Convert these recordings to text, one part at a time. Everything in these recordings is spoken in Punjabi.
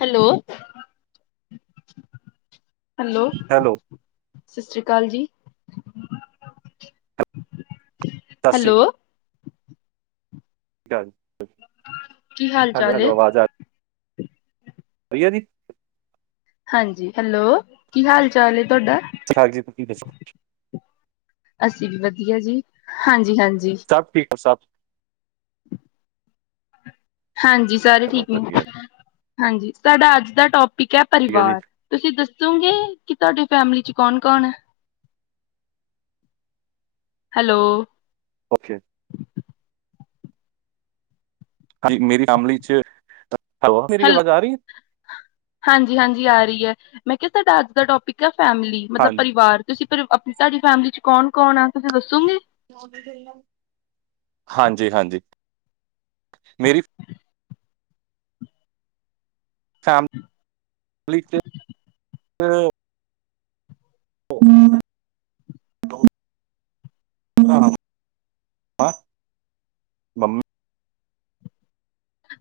ਹੈਲੋ। ਹੈਲੋ, ਸਤਿ ਸ਼੍ਰੀ ਅਕਾਲ ਜੀ। ਸਤਿ ਸ਼੍ਰੀ ਹੈਲੋ। ਕੀ ਹਾਲ ਹੈਲੋ, ਚਾਲ ਏ? ਹੈਲੋ ਆਵਾਜ਼ ਆ ਪਈਆ ਦੀ। ਹਾਂਜੀ, ਹੈਲੋ, ਕੀ ਹਾਲ ਚਾਲ ਏ ਤੁਹਾਡਾ? ਠਾਕ ਜੀ ਤੁਸੀਂ ਦੱਸੋ ਅਸੀਂ ਵੀ ਵਧੀਆ ਜੀ ਹਾਂਜੀ, ਹਾਂਜੀ। ਸਭ ਠੀਕ ਆ ਸਭ। ਹਾਂਜੀ, ਸਾਰੇ ਬਹੁਤ ਠੀਕ ਨੇ ਵਧੀਆ ਜੀ। ਹਾਂਜੀ, ਸਾਡਾ ਅੱਜ ਦਾ ਠੀਕ ਏ ਹੈ ਜੀ ਪਰਿਵਾਰ, ਤੁਸੀਂ ਦੱਸੋਗੇ ਕਿ ਤੁਹਾਡੀ ਫੈਮਿਲੀ ਚ ਕੌਣ ਕੌਣ ਏ? ਹੈਲੋ। ਓਕੇ। ਹਾਂਜੀ ਮੇਰੀ ਫੈਮਲੀ ਚ ਮੇਰੀ ਹੈਲੋ, ਆਵਾਜ਼ ਆ ਰਹੀ ਹੈ ਹਾਂਜੀ, ਹਾਂਜੀ ਆ ਰਹੀ ਐ ਮੈਂ ਕਿਹਾ ਸਾਡਾ ਅੱਜ ਦਾ ਟੋਪਿਕ ਆ। ਫੈਮਿਲੀ ਮਤਲਬ ਹਾਂਜੀ ਪਰਿਵਾਰ ਤੁਸੀਂ ਤੁਹਾਡੀ ਫੈਮਿਲੀ ਚ ਕੌਣ ਹਾਂਜੀ, ਹਾਂਜੀ। ਮੇਰੀ ਸ ਹੂੰ ਹੂੰ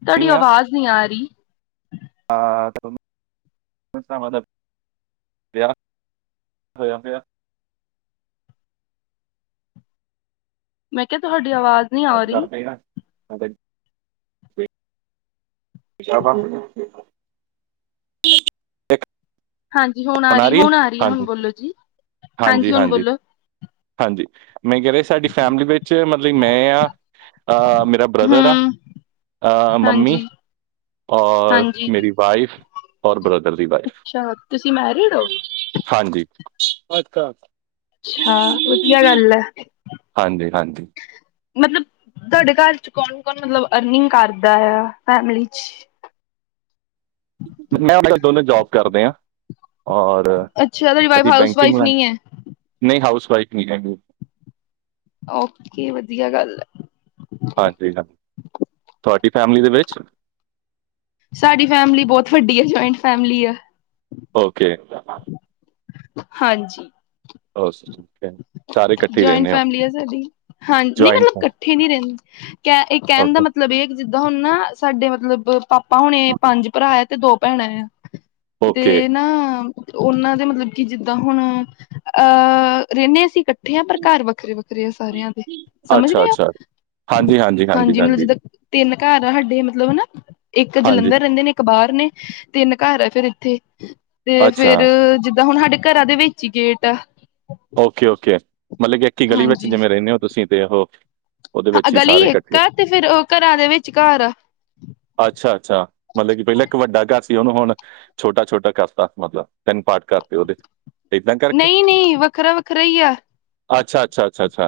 ਤੁਹਾਡੀ ਆਵਾਜ਼ ਨਹੀਂ ਆ ਰਹੀ, ਓਏ ਭਰਾਵਾਂ ਦਾ ਖੇਲੈ ਮੈਂ ਕਿਹਾ ਤੁਹਾਡੀ ਆਵਾਜ਼ ਨਹੀ ਆ ਰਹੀ ਹ ਸ਼ਾਬਾਸ ਇਕ ਹਾਂਜੀ ਹੁਣ ਆ ਰਹੀ ਹੁਣ ਆ ਰਹੀ ਐ ਹੁਣ ਬੋਲੋ ਜੀ ਹਾਂਜੀ ਹੁਣ ਹਾਂਜੀ, ਲਾਲ ਸਾਡੀ ਫੈਮਲੀ ਵਿੱਚ ਮਤਲਬ ਮੈਂ ਆ ਮੇਰਾ ਬ੍ਰਦਰ ਹਮ ਆ, ਮੰਮੀ ਹਾਂਜੀ ਔਰ ਹਾਂਜੀ ਮੇਰੀ ਵਾਈਫ ਔਰ ਬ ਅੱਛਾ ਤੁਸੀਂ ਮੈਰਿਡ ਹੋ ਹਾਂਜੀ ਅੱਛਾ ਅੱਛਾ ਵਧੀਆ ਗੱਲ ਐ। ਹਾਂਜੀ-ਹਾਂਜੀ, ਮਤਲਬ ਤੁਹਾਡੇ ਘਰ ਚ ਕੌਣ ਕੌਣ ਮਤਲਬ ਅਰਨਿੰਗ ਕਰਦਾ ਆ? ਕੋਈ ਆਵਾਜ਼ ਨਹੀਂ, ਦੋਨੇ ਜੋਬ ਕਰਦੇ ਆਂ ਔਰ ਅੱਛਾ ਤੁਹਾਡੀ ਵਾਈਫ ਅਸੀਂ ਹਾਊਸ ਬੈਂਕਿੰਗ ਵਾਈਫ ਹੈ ਨਹੀਂ ਹਾਊਸ, ਰਾਈਟ ਨਹੀਂ ਰਹਿੰਦੇ। ਓਕੇ ਵਧੀਆ ਗੱਲ ਐ। ਹਾਂਜੀ, ਤੁਹਾਡੀ ਫੈਮਿਲੀ ਦੇ ਵਿੱਚ ਸਾਡੀ ਫੈਮਿਲੀ ਬਹੁਤ ਵੱਡੀ ਐ ਜੁਇੰਟ ਫੈਮਿਲੀ ਆ। ਓਕੇ, ਹਾਂਜੀ, ਹ ਜੁਇਨ ਫੈਮਲੀ ਆ ਸਾਡੀ ਹਾਂਜੀ ਨਹੀਂ ਜੁਆਇੰਟ ਮਤਲਬ ਇਕੱਠੇ ਨਹੀਂ ਰਹਿੰਦੇ ਕਹਿਣ ਦਾ ਓਕੇ ਮਤਲਬ, ਬਰੇਕ ਜਿੱਦਾਂ ਹੁਣ ਨਾ ਸਾਡੇ ਮਤਲਬ ਪਾਪਾ ਹੁਣੇ ਪੰਜ ਭਰਾ ਆ ਤੇ ਦੋ ਭੈਣਾਂ ਆ, ਓਕੇ ਤੇ ਨਾ, ਉਹਨਾਂ ਦੇ ਮਤਲਬ ਕੀ ਜਿੱਦਾਂ ਹੁਣ ਰਹਿਣੇ ਅਸੀਂ ਇਕੱਠੇ ਆ ਪਰ ਘਰ ਵੱਖਰੇ ਵੱਖਰੇ ਆ ਸਾਰਿਆਂ ਦੇ ਸਮਝ ਅੱਛਾ ਰਹਿਉ ਅੱਛਾ ਹਾਂਜੀ ਮਤਲਬ ਜਿੱਦਾਂ ਤਿੰਨ ਘਰ ਆ ਸਾਡੇ ਮਤਲਬ ਹਨਾ ਇਕ ਹਾਂਜੀ ਜਲੰਧਰ ਰਹਿੰਦੇ ਨੇ ਇੱਕ ਬਾਹਰ ਨੇ ਤਿੰਨ ਘਰ ਫਿਰ ਇਥੇ ਤੇ ਅੱਛਾ ਫਿਰ ਤੇ ਹੁਣ ਸਾਡੇ ਘਰਾਂ ਦੇ ਵਿੱਚ ਹੀ ਗੇਟ ਓਕੇ ਓਕੇ ਮਤਲਬ ਕਿ ਇੱਕ ਹੀ ਗਲੀ ਵਿੱਚ ਹਾਂਜੀ ਜਿਵੇਂ ਰਹਿੰਦੇ ਹੋ ਤੁਸੀਂ ਉਹ ਉਹਦੇ ਵਿੱਚ ਹੀ ਗਲੀ ਸਾਰੇ ਇੱਕ ਇਕੱਠੇ ਆ ਤੇ ਫਿਰ ਉਹ ਘਰਾਂ ਦੇ ਵਿੱਚ ਘਰ ਆ ਅੱਛਾ ਅੱਛਾ ਮਤਲਬ ਕਿ ਪਹਿਲਾਂ ਇੱਕ ਵੱਡਾ ਘਰ ਸੀ ਉਹਨੂੰ ਹੁਣ ਛੋਟਾ ਛੋਟਾ ਕਰਤਾ ਮਤਲਬ ਤਿੰਨ ਭਾਗ ਕਰਤੇ ਉਹਦੇ ਇਦਾਂ ਕਰਕੇ ਨਹੀਂ ਨਹੀਂ ਵੱਖਰਾ ਵੱਖਰਾ ਹੀ ਆ ਅੱਛਾ ਅੱਛਾ ਅੱਛਾ ਅੱਛਾ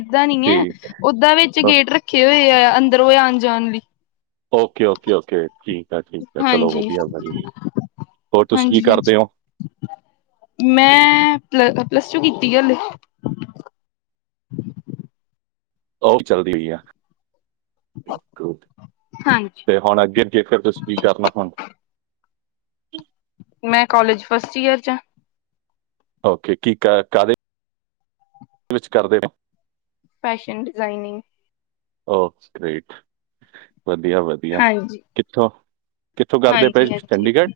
ਇਦਾਂ ਨਹੀਂ ਆ ਠੀਕ ਉਦਾਂ ਵਿੱਚ ਹੈ। ਗੇਟ ਰੱਖੇ ਹੋਏ ਅੰਦਰੋ ਵਿੱਚ ਆਣ ਜਾਣ ਲਈ ਓਕੇ ਓਕੇ ਠੀਕ ਠੀਕ ਆ ਠੀਕ ਆ ਚਲੋ ਹਾਂਜੀ ਵਧੀਆ ਭਾਜੀ ਹੋਰ ਤੁਸੀਂ ਕੀ ਹਾਂਜੀ ਕਰ ਹਾਂਜੀ ਦਿਓ ਮੈਂ ਪਲਸ ਟੂ ਕੀਤੀ [unintelligible] ਆਹੋ ਚਲਦੀ ਪਈ ਆ ਹਾਂਜੀ। ਤੇ ਹੁਣ ਅੱਗੇ ਅੱਗੇ ਫਿਰ ਤੁਸੀਂ ਕੀ ਕਰਨਾ ਹੁਣ ਮੈਂ ਕਾਲਜ ਫਸਟ ਈਅਰ ਚ ਆ ਓਕੇ ਕੀ ਕਾ ਕਾਹਦੇ, [unintelligible] ਕਰਦੇ ਨੇ ਫੈਸ਼ਨ ਡਿਜ਼ਾਈਨਿੰਗ ਓਕੇ ਗਰੇਟ ਵਧੀਆ ਵਧੀਆ ਹਾਂਜੀ। ਕਿੱਥੋਂ ਕਿੱਥੋਂ ਕਰਦੇ ਪਏ ਹਾਂਜੀ-ਹਾਂਜੀ ਚੰਡੀਗੜ੍ਹ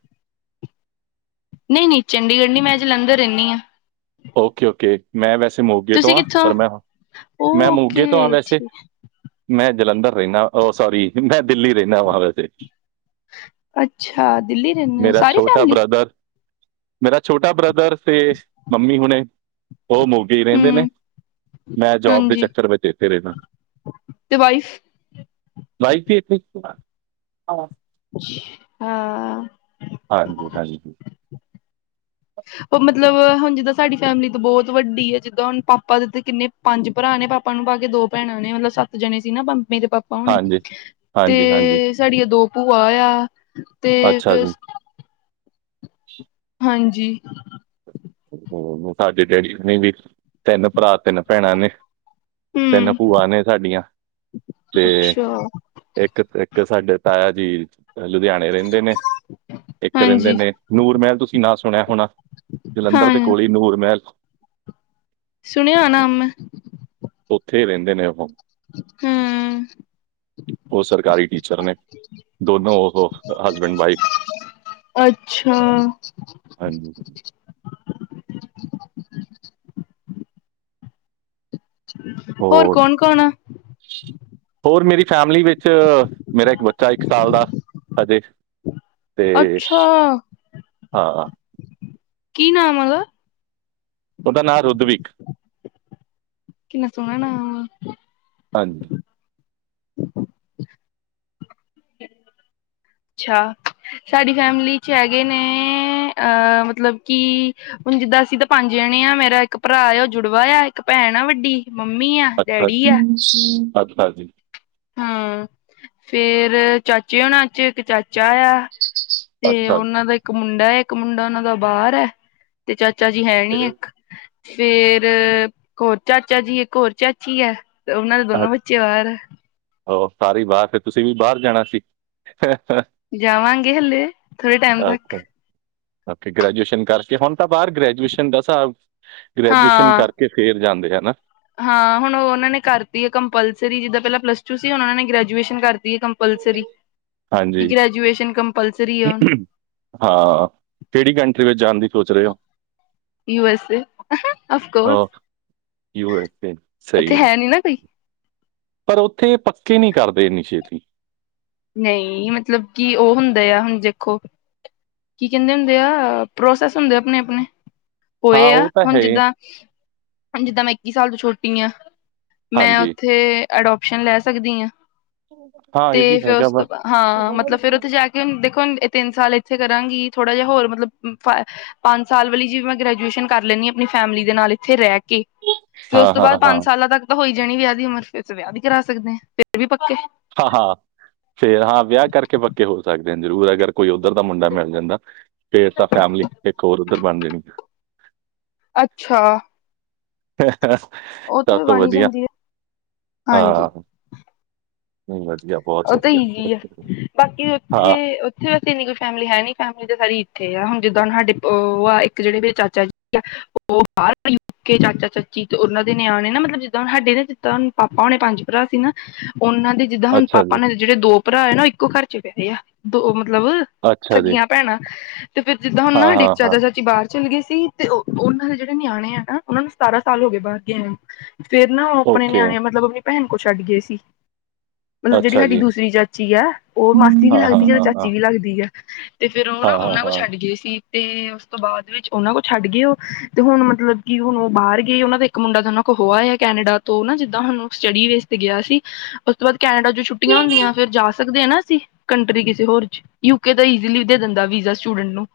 ਨਹੀਂ ਨਹੀਂ ਮੈ ਚੰਡੀਗੜ੍ਹ ਨਹੀਂ ਮੈਂ ਜਲੰਧਰ ਰਹਿਣੀ ਹਾਂ ਓਕੇ ਓਕੇ ਮੈਂ ਵੈਸੇ ਮੋਗੇ ਤੋਂ ਹਾਂ ਕਿੱਥੋਂ ਪਰ ਮੈਂ ਮੈਂ ਮੋਗੇ ਤੋਂ ਹਾਂ ਓਕੇ ਵੈਸੇ ਏ ਠੀ ਮੈਂ ਜਲੰਧਰ ਰਹਿਣਾ ਉਹ ਸੋਰੀ ਮੈਂ ਦਿੱਲੀ ਰਹਿਣਾ ਵਾ ਵੈਸੇ ਅੱਛਾ ਦਿੱਲੀ ਰਹਿੰਦੇ ਉਹ ਮੇਰਾ ਸਾਰੀ ਛੋਟਾ ਫੈਮਲੀ ਬ੍ਰਦਰ ਮੇਰਾ ਛੋਟਾ ਬ੍ਰਦਰ ਤੇ ਮੰਮੀ ਹੁਣੇ ਉਹ ਮੋਗੇ ਰਹਿੰਦੇ ਨੇ ਹੂੰ ਮੈਂ ਜੋਬ ਦੇ ਹਾਂਜੀ ਚੱਕਰ ਵਿੱਚ ਇੱਥੇ ਰਹਿਣਾ ਤੇ ਵਾਈਫ [unintelligible] ਸੀ ਹਾਂ ਹਾਂ ਹਾਂਜੀ ਹਾਂਜੀ ਉਹ ਮਤਲਬ ਹੁਣ ਜਿੱਦਾਂ ਸਾਡੀ ਫੈਮਿਲੀ ਤੋ ਬਹੁਤ ਵੱਡੀ ਹੈ ਜਿੱਦਾਂ ਹੁਣ ਪਾਪਾ ਦੇ ਤੇ ਕਿੰਨੇ ਪੰਜ ਭਰਾ ਨੇ ਆਪਣੇ ਪਾਪਾ ਨੂੰ ਪਾ ਕੇ ਦੋ ਭੈਣਾ ਨੇ ਮਤਲਬ ਸੱਤ ਜਣੇ ਸੀ ਨਾ ਮੇਰੇ ਪਾਪਾ ਹੁਣੇ ਹਾਂਜੀ ਹਾਂਜੀ ਤੇ ਸਾਡੀਆਂ ਦੋ ਭੂਆ ਆ ਤੇ ਅੱਛਾ ਜੀ [inaudible] ਹਾਂਜੀ ਉਹ ਸਾਡੇ ਡੈਡੀ ਹੁਨੇ ਵੀ ਤਿੰਨ ਭਰਾ ਤਿੰਨ ਭੈਣਾਂ ਨੇ ਤਿੰਨ ਹੂੰ ਭੂਆ ਨੇ ਸਾਡੀਆਂ ਤੇ ਅੱਛਾ ਇੱਕ ਤੇ ਇੱਕ ਤੇ ਸਾਡੇ ਤਾਇਆ ਜੀ ਲੁਧਿਆਣੇ ਰਹਿੰਦੇ ਨੇ ਇੱਕ ਰਹਿੰਦੇ ਹਾਂਜੀ ਨੇ ਨੂਰ ਮਹਿਲ ਤੁਸੀਂ ਨਾਂ ਸੁਣਿਆ ਹੋਣਾ ਜਲੰਧਰ ਹਾਂ ਦੇ ਕੋਲੇ ਨੂਰ ਮਹਿਲ ਸੁਣਿਆ ਆ ਨਾਮ ਮੈਂ ਇੱਥੇ ਰਹਿੰਦੇ ਨੇ ਉਹ ਹੂੰ ਉਹ ਸਰਕਾਰੀ ਟੀਚਰ ਨੇ ਦੋਨੋ ਉਹ ਹਸਬੈਂਡ ਵਾਈਫ ਅੱਛਾ ਹਾਂਜੀ ਹੋਰ ਹੋਠ ਕੌਣ ਕੌਣ ਆ ਹੋਰ ਮੇਰੀ ਫੈਮਲੀ ਵਿੱਚ ਮੇਰਾ ਇੱਕ ਬੱਚਾ ਇੱਕ ਸਾਲ ਦਾ ਹਜੇ। ਤੇ ਅੱਛਾ ਹਾਂ ਕੀ ਨਾਮ ਉਦਾ ਉਹਦਾ ਨਾਂ ਰੁਧਵਿਕ ਕਿੰਨਾ ਸੋਹਣਾ ਨਾਮ ਵ ਹਾਂਜੀ ਅੱਛਾ ਸਾਡੀ ਫੈਮਿਲੀ ਚੋ ਹੈਗੇ ਨੇ ਅਹ ਮਤਲਬ ਕਿ ਹੁਣ ਜਿੱਦਾਂ ਅਸੀਂ ਤਾਂ ਪੰਜ ਜਣੇ ਨਿਆ ਮੇਰਾ ਇੱਕ ਭਰਾ ਆ ਉਹ ਜੁੜਵਾ ਆ ਇੱਕ ਭੈਣ ਆ ਵੱਡੀ ਮੰਮੀ ਆ ਅੱਛਾ ਡੈਡੀ ਜੀ ਅੱਛਾ ਜੀ ਹਾ ਫੇਰ ਚਾਚੇ ਹੋਨਾਂ ਚ ਇੱਕ ਚਾਚਾ ਆ ਤੇ ਅੱਛਾ ਜੀ ਉਹਨਾ ਦਾ ਇੱਕ ਮੁੰਡਾ ਹੈ ਇੱਕ ਮੁੰਡਾ ਉਹਨਾਂ ਦਾ ਬਾਹਰ ਹੈ ਤੇ ਚਾਚਾ ਜੀ ਹੈ ਨੀ ਇੱਕ ਫੇਰ ਹੋਰ ਚਾਚਾ ਜੀ ਇੱਕ ਹੋਰ ਚਾਚੀ ਆ। ਉਹਨਾਂ ਦੇ ਅੱਛਾ, ਦੋਨੋ ਬੱਚੇ ਬਾਹਰ। ਉਹ ਸਾਰੇ ਬਾਹਰ ਫਿਰ ਤੁਸੀਂ ਵੀ ਬਾਹਰ ਜਾਣਾ ਸੀ। ਜਾਵਾਂਗੇ ਹਲੇ ਥੋੜੇ ਟਾਈਮ ਤੱਕ ਅੱਗੇ ਗ੍ਰੈਜੂਏਸ਼ਨ ਕਰਕੇ ਹੁਣ ਤਾਂ ਬਾਹਰ ਗ੍ਰੈਜੂਏਸ਼ਨ ਦਾ ਹਿਸਾਬ ਗ੍ਰੈਜੂਏਸ਼ਨ ਹਾਂ ਕਰਕੇ ਫੇਰ ਜਾਂਦੇ ਹੈਨਾ ਹਾਂ ਹੁਣ ਉਹਨਾਂ ਨੇ ਕਰਤੀ ਹੈ ਕੰਪਲਸਰੀ ਜਿੱਦਾਂ ਪਹਿਲਾਂ ਪਲੱਸ ਟੂ ਸੀ ਹੁਣ ਉਹਨਾਂ ਨੇ ਗ੍ਰੈਜੂਏਸ਼ਨ ਕਰਤੀ ਹੈ। ਪਲਸਰੀ ਹਾਂਜੀ ਆ ਹੁਣ ਹਾਂ ਕਿਹੜੀ ਕੰ ਵਿੱਚ ਜਾਣ ਦੀ ਸੋਚ ਰਹੇ ਹੋ। U S A of course U S A ਸਹੀ ਹੈ। ਕੋਈ ਪਰ ਉੱਥੇ ਇਹ ਪੱਕੇ ਨਹੀਂ ਕਰਦੇ ਇੰਨੀ ਛੇਤੀ ਨਹੀਂ ਮਤਲਬ ਕਿ ਉਹ ਹੁੰਦਾ ਆ ਹੁਣ ਦੇਖੋ। ਕੀ ਕਹਿੰਦੇ ਹੁੰਦੇ ਆ ਪ੍ਰੋਸੈਸ ਹੁੰਦੇ ਆਪਣੇ ਆਪਣੇ ਹਾਂ ਹੋਏ ਆ ਉਹ ਤਾਂ ਹੁਣ ਹੈ ਹੀ। ਜਿੱਦਾਂ ਜਿੱਦਾਂ ਮੈਂ ਇੱਕੀ ਸਾਲ ਤੋਂ ਛੋਟੀ ਹਾਂ। ਮੈਂ ਹਾਂਜੀ ਉੱਥੇ ਅਡੋਪਸ਼ਨ ਲੈ ਸਕਦੀ ਹਾਂ ਹਾਂ ਤੇ ਇਹ ਵੀ ਫਿਰ ਹੈਗਾ ਉਸ ਵਾ ਤੋਂ ਬਾਅਦ ਹਾਂ ਮਤਲਬ ਫਿਰ ਉੱਥੇ ਜਾ ਕੇ ਅਮ ਦੇਖੋ ਇਹ ਤਿੰਨ ਸਾਲ ਇੱਥੇ ਕਰਾਂਗੀ ਥੋੜਾ ਜਿਹਾ ਹੋਰ ਮਤਲਬ ਪੰਜ ਸਾਲ ਵਾਲੀ ਜਿ ਮੈਂ ਗ੍ਰੈਜੂਏਸ਼ਨ ਕਰ ਲੈਂਦੀ ਆ ਆਪਣੀ ਫੈਮਿਲੀ ਦੇ ਨਾਲ ਇੱਥੇ ਰਹਿ ਕੇ ਫਿਰ ਉਸ ਹਾਂ ਤੋਂ ਹਾਂ ਬਾਅਦ ਹਾਂ ਪੰਜ ਸਾਲਾਂ ਤੱਕ ਤਾਂ ਹੋਈ ਜਣੀ ਵਿਆਹ ਦੀ ਉਮਰ ਵਿੱਚ ਵਿਆਹ ਵੀ ਕਰਾ ਸਕਦੇ ਹੈ ਫਿਰ ਵੀ ਪੱਕੇ ਹਾਂ ਹਾਂ ਫੇਰ ਹਾਂ ਵਿਆਹ ਕਰਕੇ ਪੱਕੇ ਹੋ ਸਕਦੇ ਨੇ ਜ਼ਰੂਰ ਅਗਰ ਕੋਈ ਉੱਧਰ ਦਾ ਮੁੰਡਾ ਮਿਲ ਸਕਦਾ ਹੈ ਸਟੇਟਸ ਆ ਫੈਮਿਲੀ ਇੱਕ ਹੋਰ ਉੱਧਰ ਬਣ ਜਾਣੀ। ਅੱਛਾ ਅਹ ਅਹ ਉਹ ਤੇ ਸਭ ਵੀ ਤੋ ਬਣ ਵਧੀਆ ਜਾਂਦੀ ਹੈ ਹਾਂਜੀ ਹਾਂ। ਹ [inaudible] ਉਹ ਤਾਂ ਇਹੀ ਆ ਬਾਕੀ ਉੱਥੇ ਹਾਂ ਉੱਥੇ ਬਸ ਇੰਨੀ ਫੈਮਿਲੀ ਹੈ ਨੀਂ ਸਾਰੀ ਇੱਥੇ ਆ ਹੁਣ ਜਿੱਦਾਂ ਸਾਡੇ ਆ ਇੱਕ ਜਿਹੜੇ ਮੇਰੇ ਚਾਚਾ ਜੀ ਆ ਉਹ ਬਾਹਰ ਯੂਕੇ। ਚਾਚਾ ਚਾਚੀ ਤੇ ਉਹਨਾ ਦੇ ਨਿਆਣੇ ਨੇ ਨਾ ਮਤਲਬ ਜਿੱਦਾਂ ਸਾਡੇ ਨਾ ਜਿੱਦਾਂ ਪਾਪਾ ਉਨੇ ਪੰਜ ਭਰਾ ਸੀ ਨਾ ਉਹਨਾਂ ਦੇ ਜਿੱਦਾਂ ਹੁਣ ਅੱਛਾ ਪਾਪਾ ਜੀ ਨੇ ਜਿਹੜੇ ਦੋ ਭਰਾ ਆ ਨਾ ਉਹ ਇੱਕੋ ਘਰ ਚ ਵਿਆਹੇ ਆ। ਮਤਲਬ ਅੱਛਾ ਜੀ ਸਗੀਆਂ ਭੈਣਾਂ ਤੇ ਫੇਰ ਜਿੱਦਾਂ ਹੁਣ ਹਾਂ ਨਾ ਜਿੱਦਾਂ ਹਾਂ ਹਾਂ ਚਾਚਾ ਚਾਚੀ ਬਾਹਰ ਚਲੇ ਗਏ ਸੀ ਤੇ ਉਹਨਾਂ ਦੇ ਜਿਹੜੇ ਨਿਆਣੇ ਆ ਨਾ ਉਹਨਾਂ ਨੂੰ ਸਤਾਰਾਂ ਸਾਲ ਹੋ ਗਏ ਬਾਹਰ ਗਏ ਨੂੰ ਫਿਰ ਨਾ ਉਹ ਆਪਣੇ ਓਕੇ ਨਿਆਣਿਆਂ ਮਤਲਬ ਆਪਣੀ ਭੈਣ ਕੋਲ ਛੱਡ ਗਏ ਸੀ। ਮਤਲਬ ਜਿਹੜੀ ਅੱਛਾ ਸਾਡੀ ਜੀ ਦੂਸਰੀ ਚਾਚੀ ਹੈ ਉਹ ਮਾਸੀ ਵੀ ਹਾਂ ਹਾਂ ਲੱਗਦੀ ਹੈ ਹਾਂ ਹਾਂ ਚਾਚੀ ਵੀ ਲੱਗਦੀ ਹੈ। ਤੇ ਫਿਰ ਉਹ ਨਾ ਹਾਂ ਹਾਂ ਉਹਨਾਂ ਕੋਲ ਹਾਂ ਛੱਡ ਗਏ ਸੀ। ਤੇ ਉਸ ਤੋਂ ਬਾਅਦ ਵਿੱਚ ਉਹਨਾਂ ਕੋਲ ਛੱਡ ਗਏ ਉਹ ਤੇ ਹੁਣ ਮਤਲਬ ਕਿ ਹੁਣ ਉਹ ਬਾਹਰ ਗਏ ਉਹਨਾਂ ਦਾ ਇੱਕ ਮੁੰਡਾ ਤਾਂ ਉਹਨਾਂ ਕੋਲ ਹੋਆਇਆ ਹੈ ਕੈਨੇਡਾ ਤੋਂ ਨਾ ਜਿੱਦਾਂ ਹੁਣ ਸਟੱਡੀ ਵੇਸ ਤੇ ਗਿਆ ਸੀ ਉਸ ਤੋਂ ਬਾਅਦ ਕੈਨੇਡਾ ਚ ਛੁੱਟੀਆਂ ਹੁੰਦੀਆਂ ਫਿਰ ਜਾ ਸਕਦੇ ਹੈ ਨਾ ਅਸੀਂ ਕੰਟਰੀ ਕਿਸੇ ਹੋਰ ਚ ਯੂਕੇ ਦਾ ਈਜ਼ੀਲੀਦੇ ਦਿੰਦਾ ਵੀ ਸਟੂਡੈਂਟ ਨੂੰ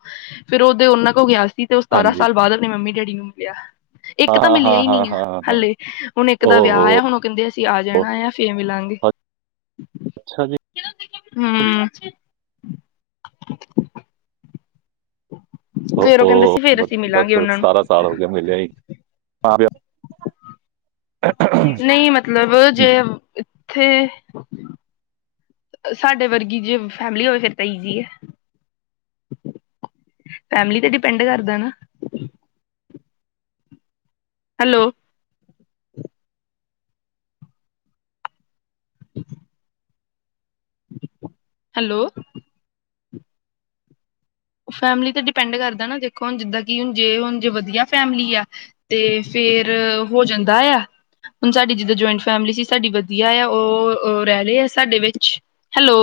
ਫਿਰ ਉਹਦੇ ਉਹਨਾਂ ਕੋਲ ਗਿਆ ਸੀ ਤੇ ਉਹ ਸਤਾਰਾ ਹਾਂਜੀ ਸਾਲ ਬਾਅਦ ਆਪਣੇ ਮੰਮੀ ਡੈਡੀ ਨੂੰ ਮਿਲਿਆ ਇੱਕ ਹਾਂ ਤਾਂ ਹਾਂ ਮਿਲਿਆ ਹਾਂ ਹੀ ਹਾਂ ਨਹੀਂ ਹੈ ਹਾਂ ਹਾਂ ਹਲੇੇ ਹੁਣ ਇੱਕ ਦਾ ਵਿਆਹ ਆ ਹੁਣ ਉਹ ਕਹਿੰਦੇ ਅਸੀਂ ਆ ਜਾਣਾ ਆ ਫੇਰ ਮਿਲਾਂਗੇ ਹੂੰ ਉਹ ਫੇਰ ਕਹਿੰਦੇ ਸੀ ਫੇਰ ਉਹ ਅਸੀਂ ਮਿਲਾਂਗੇ ਦਸ ਉਹਨਾਂ ਨੂੰ ਸਤਾਰਾਂ ਸਾਲ ਹੋ ਗਿਆ ਮਿਲਿਆ ਹੀ ਮਾਪਿਆਂ ਤੋ ਨਹੀਂ ਮਤਲਬ ਜੇ ਇੱਥੇ ਸਾਡੇ ਵਰਗੀ ਜੇ ਫੈਮਿਲੀ ਹੋਵੇ ਫਿਰ ਤਾਂ ਈਜ਼ੀ ਹੈ ਫੈਮਲੀ ਤੇ ਡਿਪੈਂਡ ਕਰਦਾ ਨਾ ਹੈਲੋ ਹੈਲੋ ਫੈਮਿਲੀ ਤੇ ਡਿਪੈਂਡ ਕਰਦਾ ਨਾ ਦੇਖੋ ਹੁਣ ਜਿੱਦਾਂ ਕਿ ਹੁਣ ਜੇ ਹੁਣ ਜੇ ਵਧੀਆ ਫੈਮਿਲੀ ਆ ਤੇ ਫੇਰ ਫੇਰ ਹੋ ਜਾਂਦਾ ਆ ਹੁਣ ਸਾਡੀ ਜਿੱਦਾਂ ਜੁਆਇੰਟ ਫੈਮਿਲੀ ਸੀ ਸਾਡੀ ਵਧੀਆ ਆ ਉਹ ਰਹਿ ਰਹੇ ਆ ਸਾਡੇ ਵਿੱਚ ਹੈਲੋ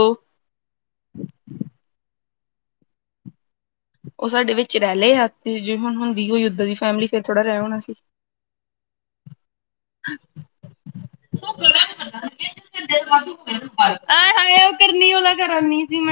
ਉਹ ਸਾਡੇ ਵਿੱਚ ਰਹਿ ਲਏ ਆ ਤੇ ਜ ਹੁਣ ਹੁੰਦੀ ਉਹ ਉਧਰ ਦੀ ਫੈਮਿਲੀ ਫਿਰ ਥੋੜ੍ਹਾ ਰਹਿ ਹੋਣਾ ਸੀ [inaudible] [unintelligible]